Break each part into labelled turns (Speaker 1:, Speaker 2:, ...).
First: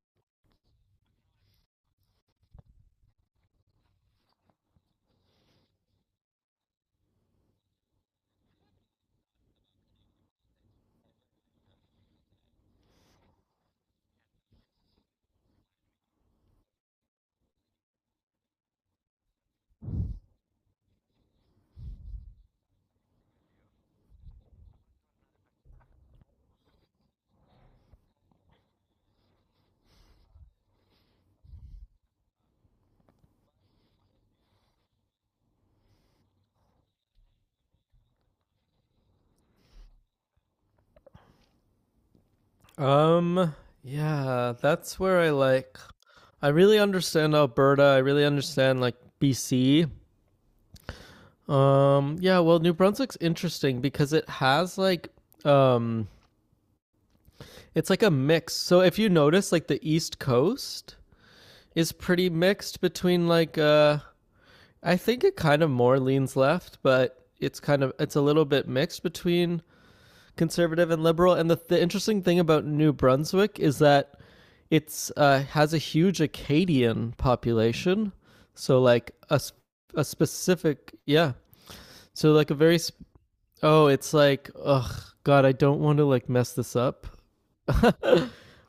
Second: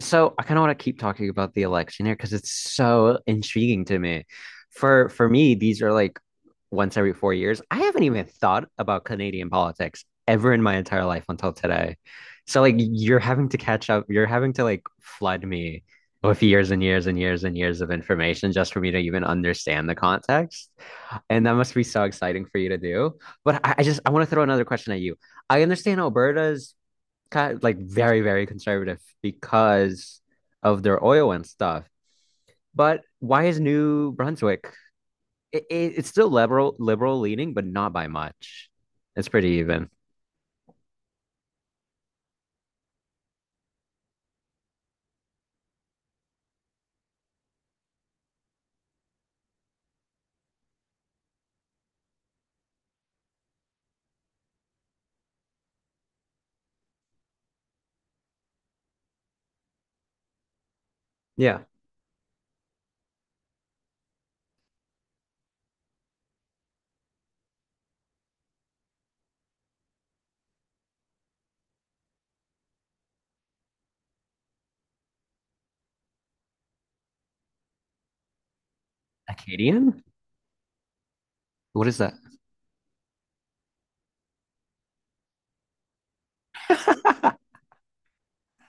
Speaker 1: So I kind of want to keep talking about the election here because it's so intriguing to me. For me, these are like once every 4 years. I haven't even thought about Canadian politics ever in my entire life until today. So like you're having to catch up, you're having to like flood me with years and years and years and years of information just for me to even understand the context. And that must be so exciting for you to do. But I just I want to throw another question at you. I understand Alberta's kind of like very, very conservative because of their oil and stuff. But why is New Brunswick? It's still liberal, liberal leaning, but not by much. It's pretty even.
Speaker 2: Um, yeah, that's where I really understand Alberta. I really understand like BC. Yeah, well, New Brunswick's interesting because it has like um it's like a mix. So if you notice like the East Coast
Speaker 1: Yeah.
Speaker 2: is pretty mixed between like, I think it kind of more leans left, but it's kind of it's a little bit mixed between conservative and liberal. And the interesting thing about New Brunswick is that it's has a huge Acadian population. So like a
Speaker 1: Acadian?
Speaker 2: a specific, yeah.
Speaker 1: What is that?
Speaker 2: So like a very, oh, it's like, ugh, God, I don't want to like mess this up.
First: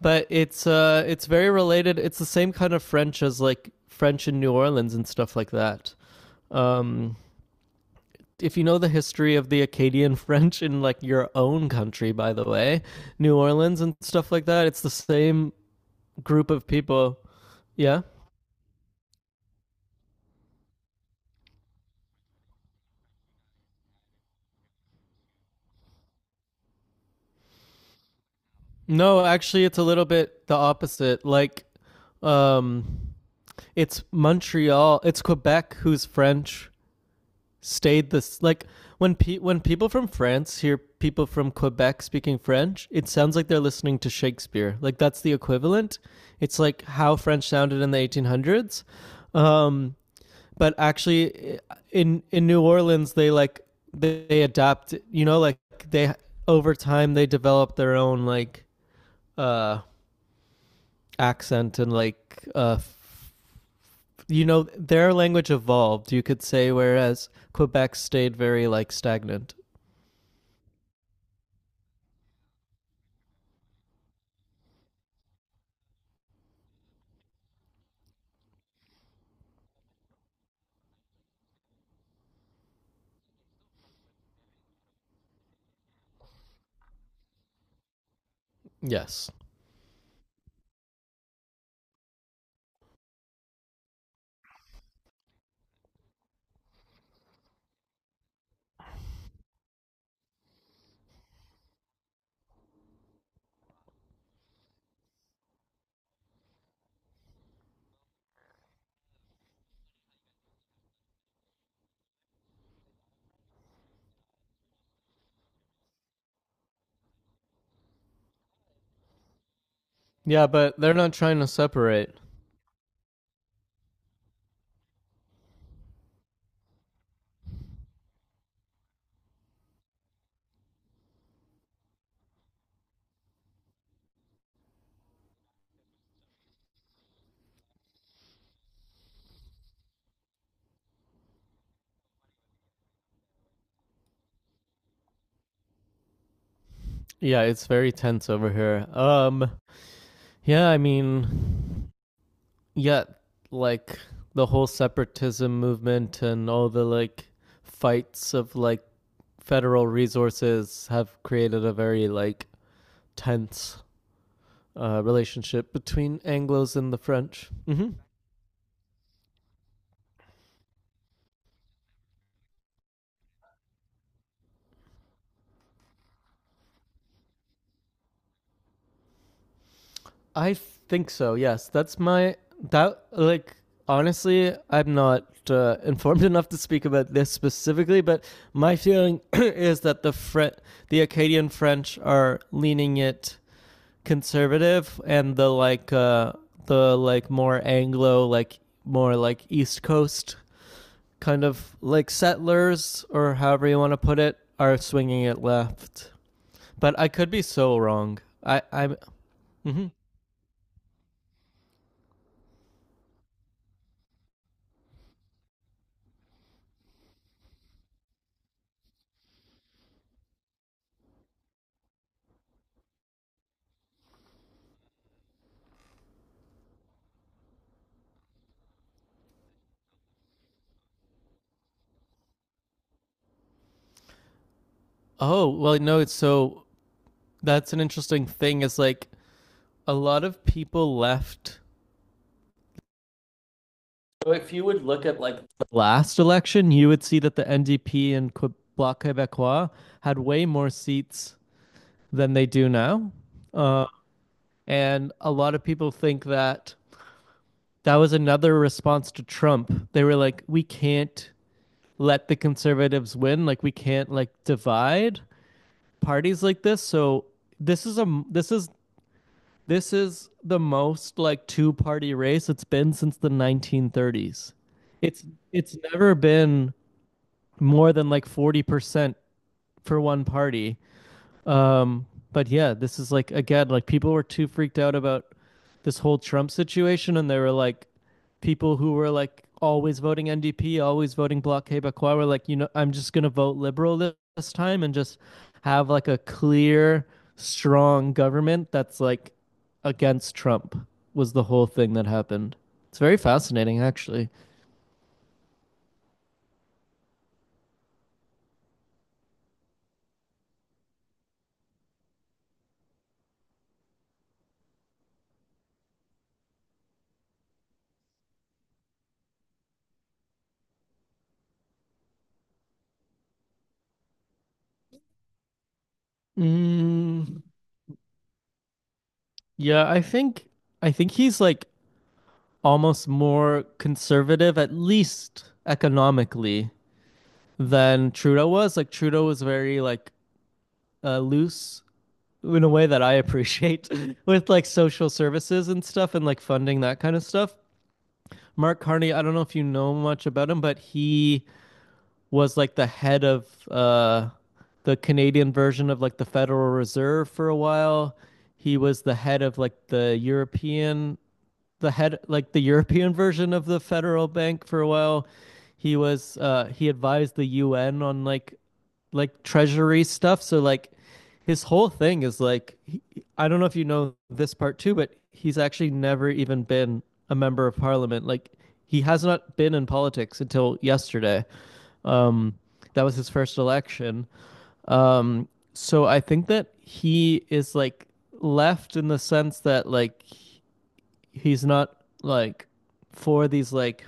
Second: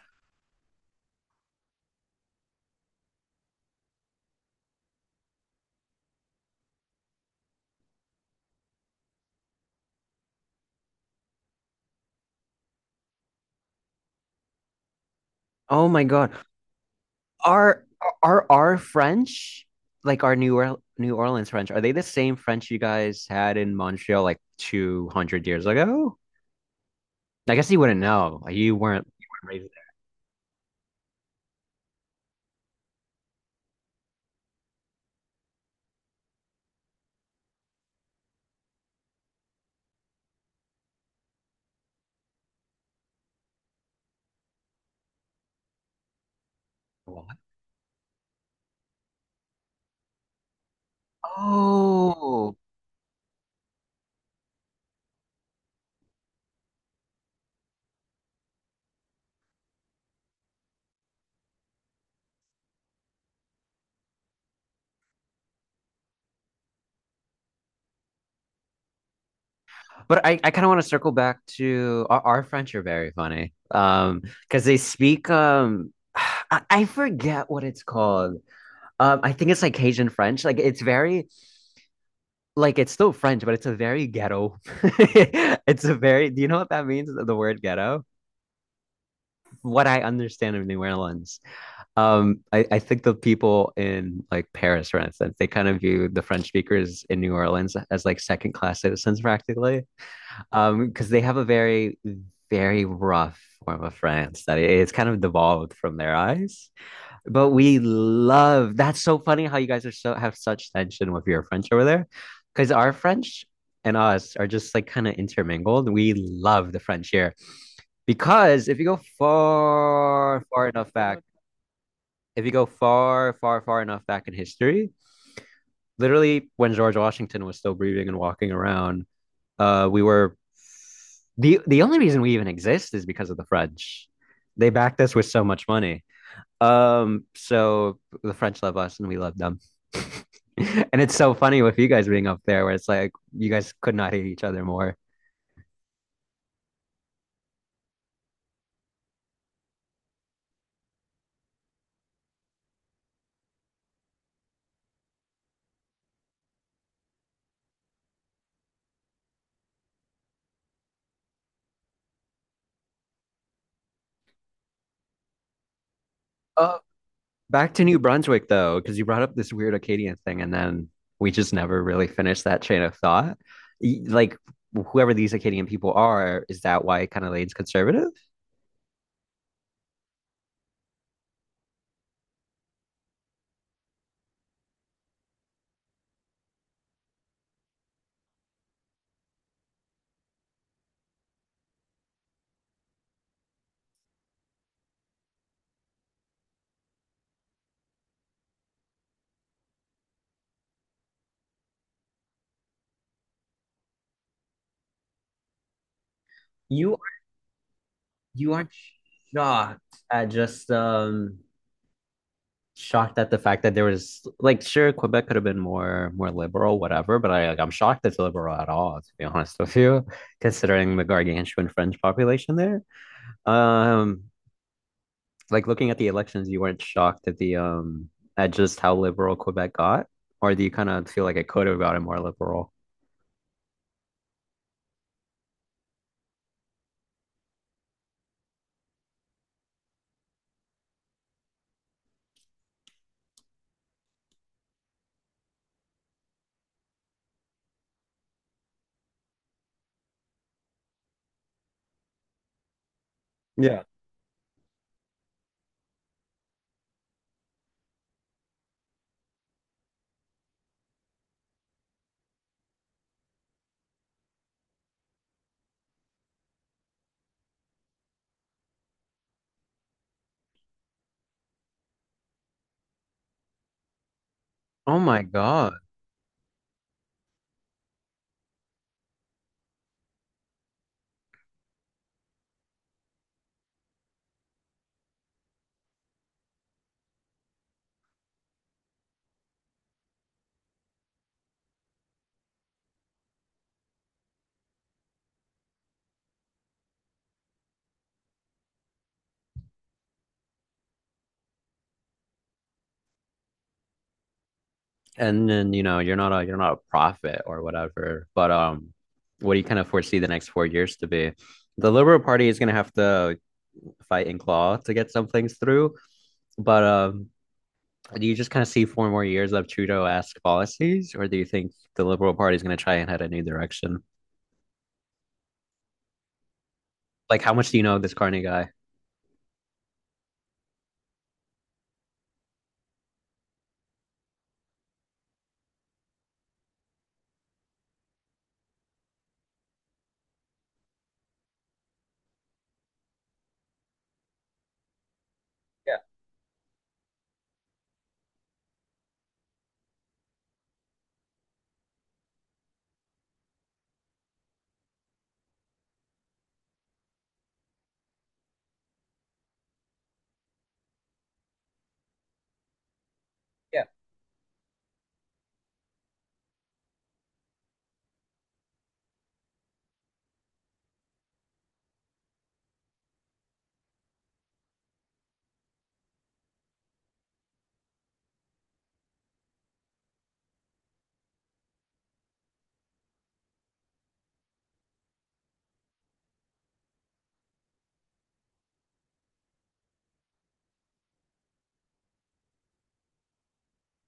Speaker 2: But it's very related. It's the same kind of French as like French in New Orleans and stuff like that. Um, if you know the history of the Acadian French in like your own country, by the way, New Orleans and stuff like that, it's the same
Speaker 1: Oh my God.
Speaker 2: group of people.
Speaker 1: Are
Speaker 2: Yeah.
Speaker 1: are our French like our New Orleans French? Are they the same French you guys had in Montreal like 200 years ago? I guess you wouldn't know. You weren't,
Speaker 2: No,
Speaker 1: you weren't
Speaker 2: actually,
Speaker 1: raised
Speaker 2: it's a little bit the opposite. Like, um, it's Montreal, it's Quebec who's French stayed this like when people from France hear people from Quebec speaking French, it sounds like they're listening to Shakespeare. Like that's the equivalent. It's like how
Speaker 1: there.
Speaker 2: French sounded in the 1800s. Um, but actually in
Speaker 1: Oh,
Speaker 2: New Orleans they they adapt, you know, like they, over time they develop their own uh accent and like, you know, their language evolved, you could say, whereas Quebec stayed very like stagnant.
Speaker 1: but I kind of want to circle back to our French are very funny. Because they speak I forget what it's called. I think it's like Cajun French. Like it's very like it's still French, but it's a very ghetto. It's a very do you know what that means? The word ghetto?
Speaker 2: Yes.
Speaker 1: What I understand of New Orleans. I think the people in like Paris, for instance, they kind of view the French speakers in New Orleans as like second class citizens practically. Because they have a very, very rough form of France that it's kind of devolved from their eyes. But we love that's so funny how you guys are so have such tension with your French over there. Because our French and us are just like kind of intermingled. We love the French here because if you go far,
Speaker 2: Yeah,
Speaker 1: far
Speaker 2: but
Speaker 1: enough
Speaker 2: they're not
Speaker 1: back,
Speaker 2: trying to separate.
Speaker 1: if you go far, far, far enough back in history, literally when George Washington was still breathing and walking around, we were the only reason we even exist is because of the French. They backed us with so much money. So the French love us and we love them. And it's so funny with you guys being up there where it's like you guys could not hate each other more.
Speaker 2: Yeah, it's very tense over here. Yeah, I mean, yet, like the whole separatism movement and all the like fights of like federal resources have created a very like tense relationship between Anglo's
Speaker 1: Uh,
Speaker 2: and the French.
Speaker 1: Back to New Brunswick though, because you brought up this weird Acadian thing and then we just never really finished that chain of thought. Like whoever these Acadian people are, is that why kind of leans conservative?
Speaker 2: I think so. Yes, that's my that like honestly, I'm not informed enough to speak about this specifically, but my feeling is that the Acadian French are leaning it conservative and the the like more Anglo, like more like East Coast kind of like settlers or however you want to put it are swinging it left.
Speaker 1: You
Speaker 2: But I could be so wrong.
Speaker 1: You
Speaker 2: I
Speaker 1: aren't
Speaker 2: I'm
Speaker 1: shocked
Speaker 2: hmm
Speaker 1: at just shocked at the fact that there was like sure Quebec could have been more more liberal, whatever, but I like I'm shocked it's liberal at all, to be honest with you, considering the gargantuan French population there. Um like looking at the elections, you weren't shocked at the at just how liberal Quebec got, or do you kind of feel like it could have gotten more liberal?
Speaker 2: Oh, well no, it's so that's an interesting thing is like a lot of people left, so if you would look at like the last election, you would see that the NDP and Bloc Québécois had way more seats than they do now.
Speaker 1: Yeah.
Speaker 2: Uh, and a lot of people think that that was another response to Trump. They were like, we can't let the conservatives win. Like we can't like divide parties like this. So this is a this is this is the most like two party race it's been since the 1930s.
Speaker 1: Oh my
Speaker 2: It's
Speaker 1: God.
Speaker 2: it's never been more than like 40% for one party. Um, but yeah, this is like again, like people were too freaked out about this whole Trump situation, and they were like, people who were like always voting NDP, always voting Bloc Québécois, were like, you know, I'm just gonna vote liberal this time and just have like a clear, strong government that's like against Trump. Was the whole thing that happened? It's very fascinating, actually.
Speaker 1: And then you know you're not a prophet or whatever but what do you kind of foresee the next 4 years to be the liberal party is going to have to fight and claw to get some things through but do you just kind of see four more years of trudeau-esque policies or do you think the liberal party is going to try and head a new direction
Speaker 2: Mm,
Speaker 1: like how much do you know of this carney guy?
Speaker 2: yeah, I think he's like almost more conservative, at least economically, than Trudeau was. Like Trudeau was very like loose in a way that I appreciate with like social services and
Speaker 1: Yeah,
Speaker 2: stuff and like funding that kind of stuff. Mark Carney, I don't know if you know much about him, but he was like the head of uh, the Canadian version of like the Federal Reserve for a while. He was the head of like the head like the European version of the
Speaker 1: yeah.
Speaker 2: Federal Bank for a while. He was he advised the UN on like treasury stuff. So like his whole thing is like he, I don't know if you know this part too, but he's actually never even been a member of parliament. Like he has not been in politics until yesterday. Um that was his first election. Um so I think that he is like left in the sense that like he's not like for these like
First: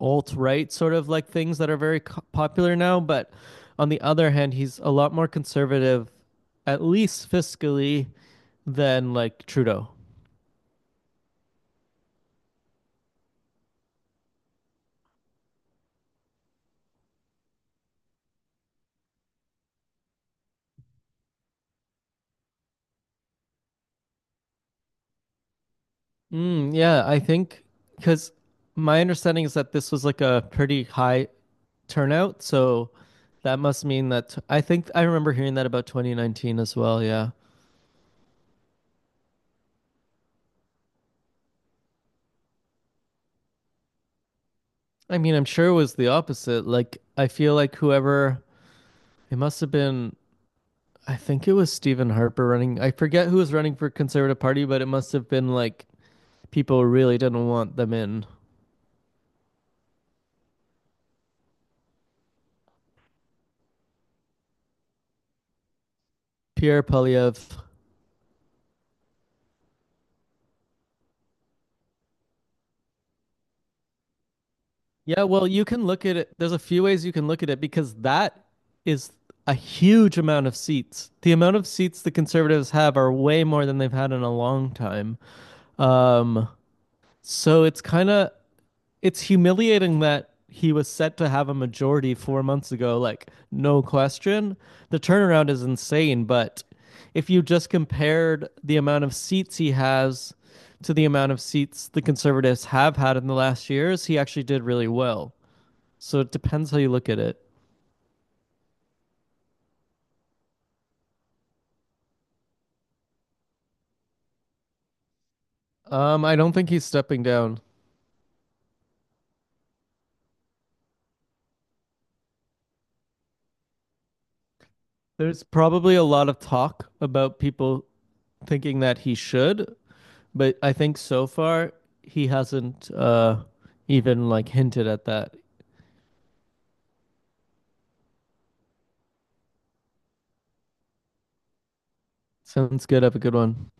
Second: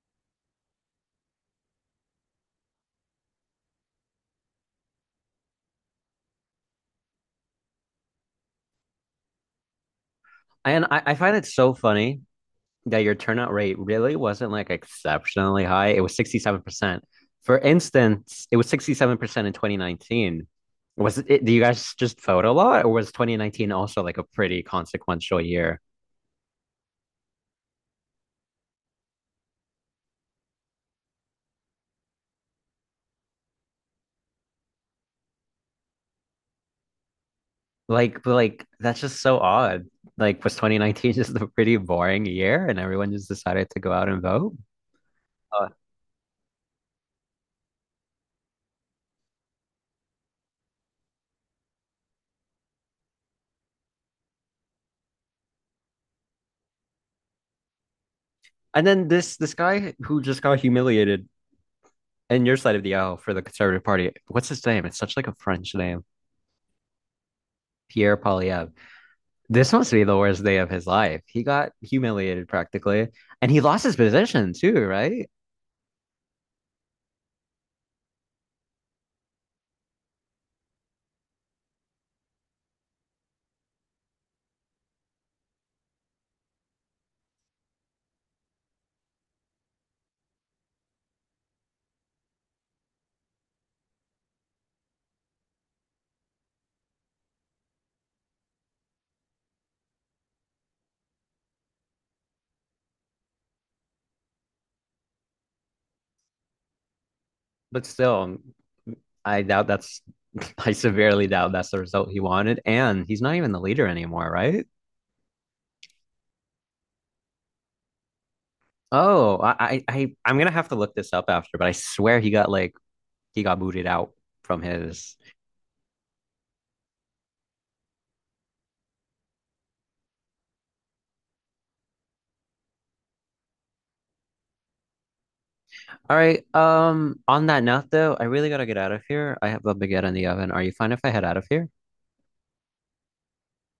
Speaker 2: alt right sort of like things that are very popular now. But on the other hand, he's a lot more conservative, at least fiscally, than like Trudeau.
Speaker 1: And I find it so funny that your turnout rate really wasn't like exceptionally high. It was 67%. For instance, it was 67% in 2019. Was it, do you guys just vote a lot, or was 2019 also like a pretty consequential year?
Speaker 2: Mm, yeah, I think because my understanding is that this was like a pretty high turnout, so that must mean that I think I remember hearing that about 2019 as well. Yeah,
Speaker 1: Like that's just so odd. Like, was 2019 just a pretty boring year, and everyone just decided to go out and vote?
Speaker 2: I mean, I'm sure
Speaker 1: Uh,
Speaker 2: it was the opposite. Like, I feel like whoever it must have been I think it was Stephen Harper running. I forget who was running for Conservative Party, but it must have been like people really didn't want them in.
Speaker 1: and then this guy who just got humiliated in your side of the aisle for the Conservative Party. What's his name? It's such like a French name,
Speaker 2: Pierre Polyev.
Speaker 1: Pierre Polyev. This must be the worst day of his life. He got humiliated practically, and he lost his position too,
Speaker 2: Yeah,
Speaker 1: right?
Speaker 2: well, you can look at it. There's a few ways you can look at it because that is a huge amount of seats. The amount of seats the conservatives have are way more than they've had in a long time. Um, so it's kind of it's humiliating that he was set to have a majority 4 months ago, like no question. The turnaround is insane, but if you just compared the amount of seats he has to the amount of seats the conservatives have had in the last years, he actually did really well. So it depends how you look at it.
Speaker 1: But still, I doubt that's, I severely doubt that's the result he wanted. And he's not even the leader anymore, right?
Speaker 2: I don't think he's stepping down.
Speaker 1: Oh, I'm gonna have to look this up after, but I swear he got like he got booted out from his.
Speaker 2: There's probably a lot of talk about people thinking that he should, but I think so far he hasn't even like hinted at that.
Speaker 1: All right. On that note though, I really gotta get out of here. I have a baguette in the oven. Are you fine if I head out of here?
Speaker 2: Sounds good. Have a good one.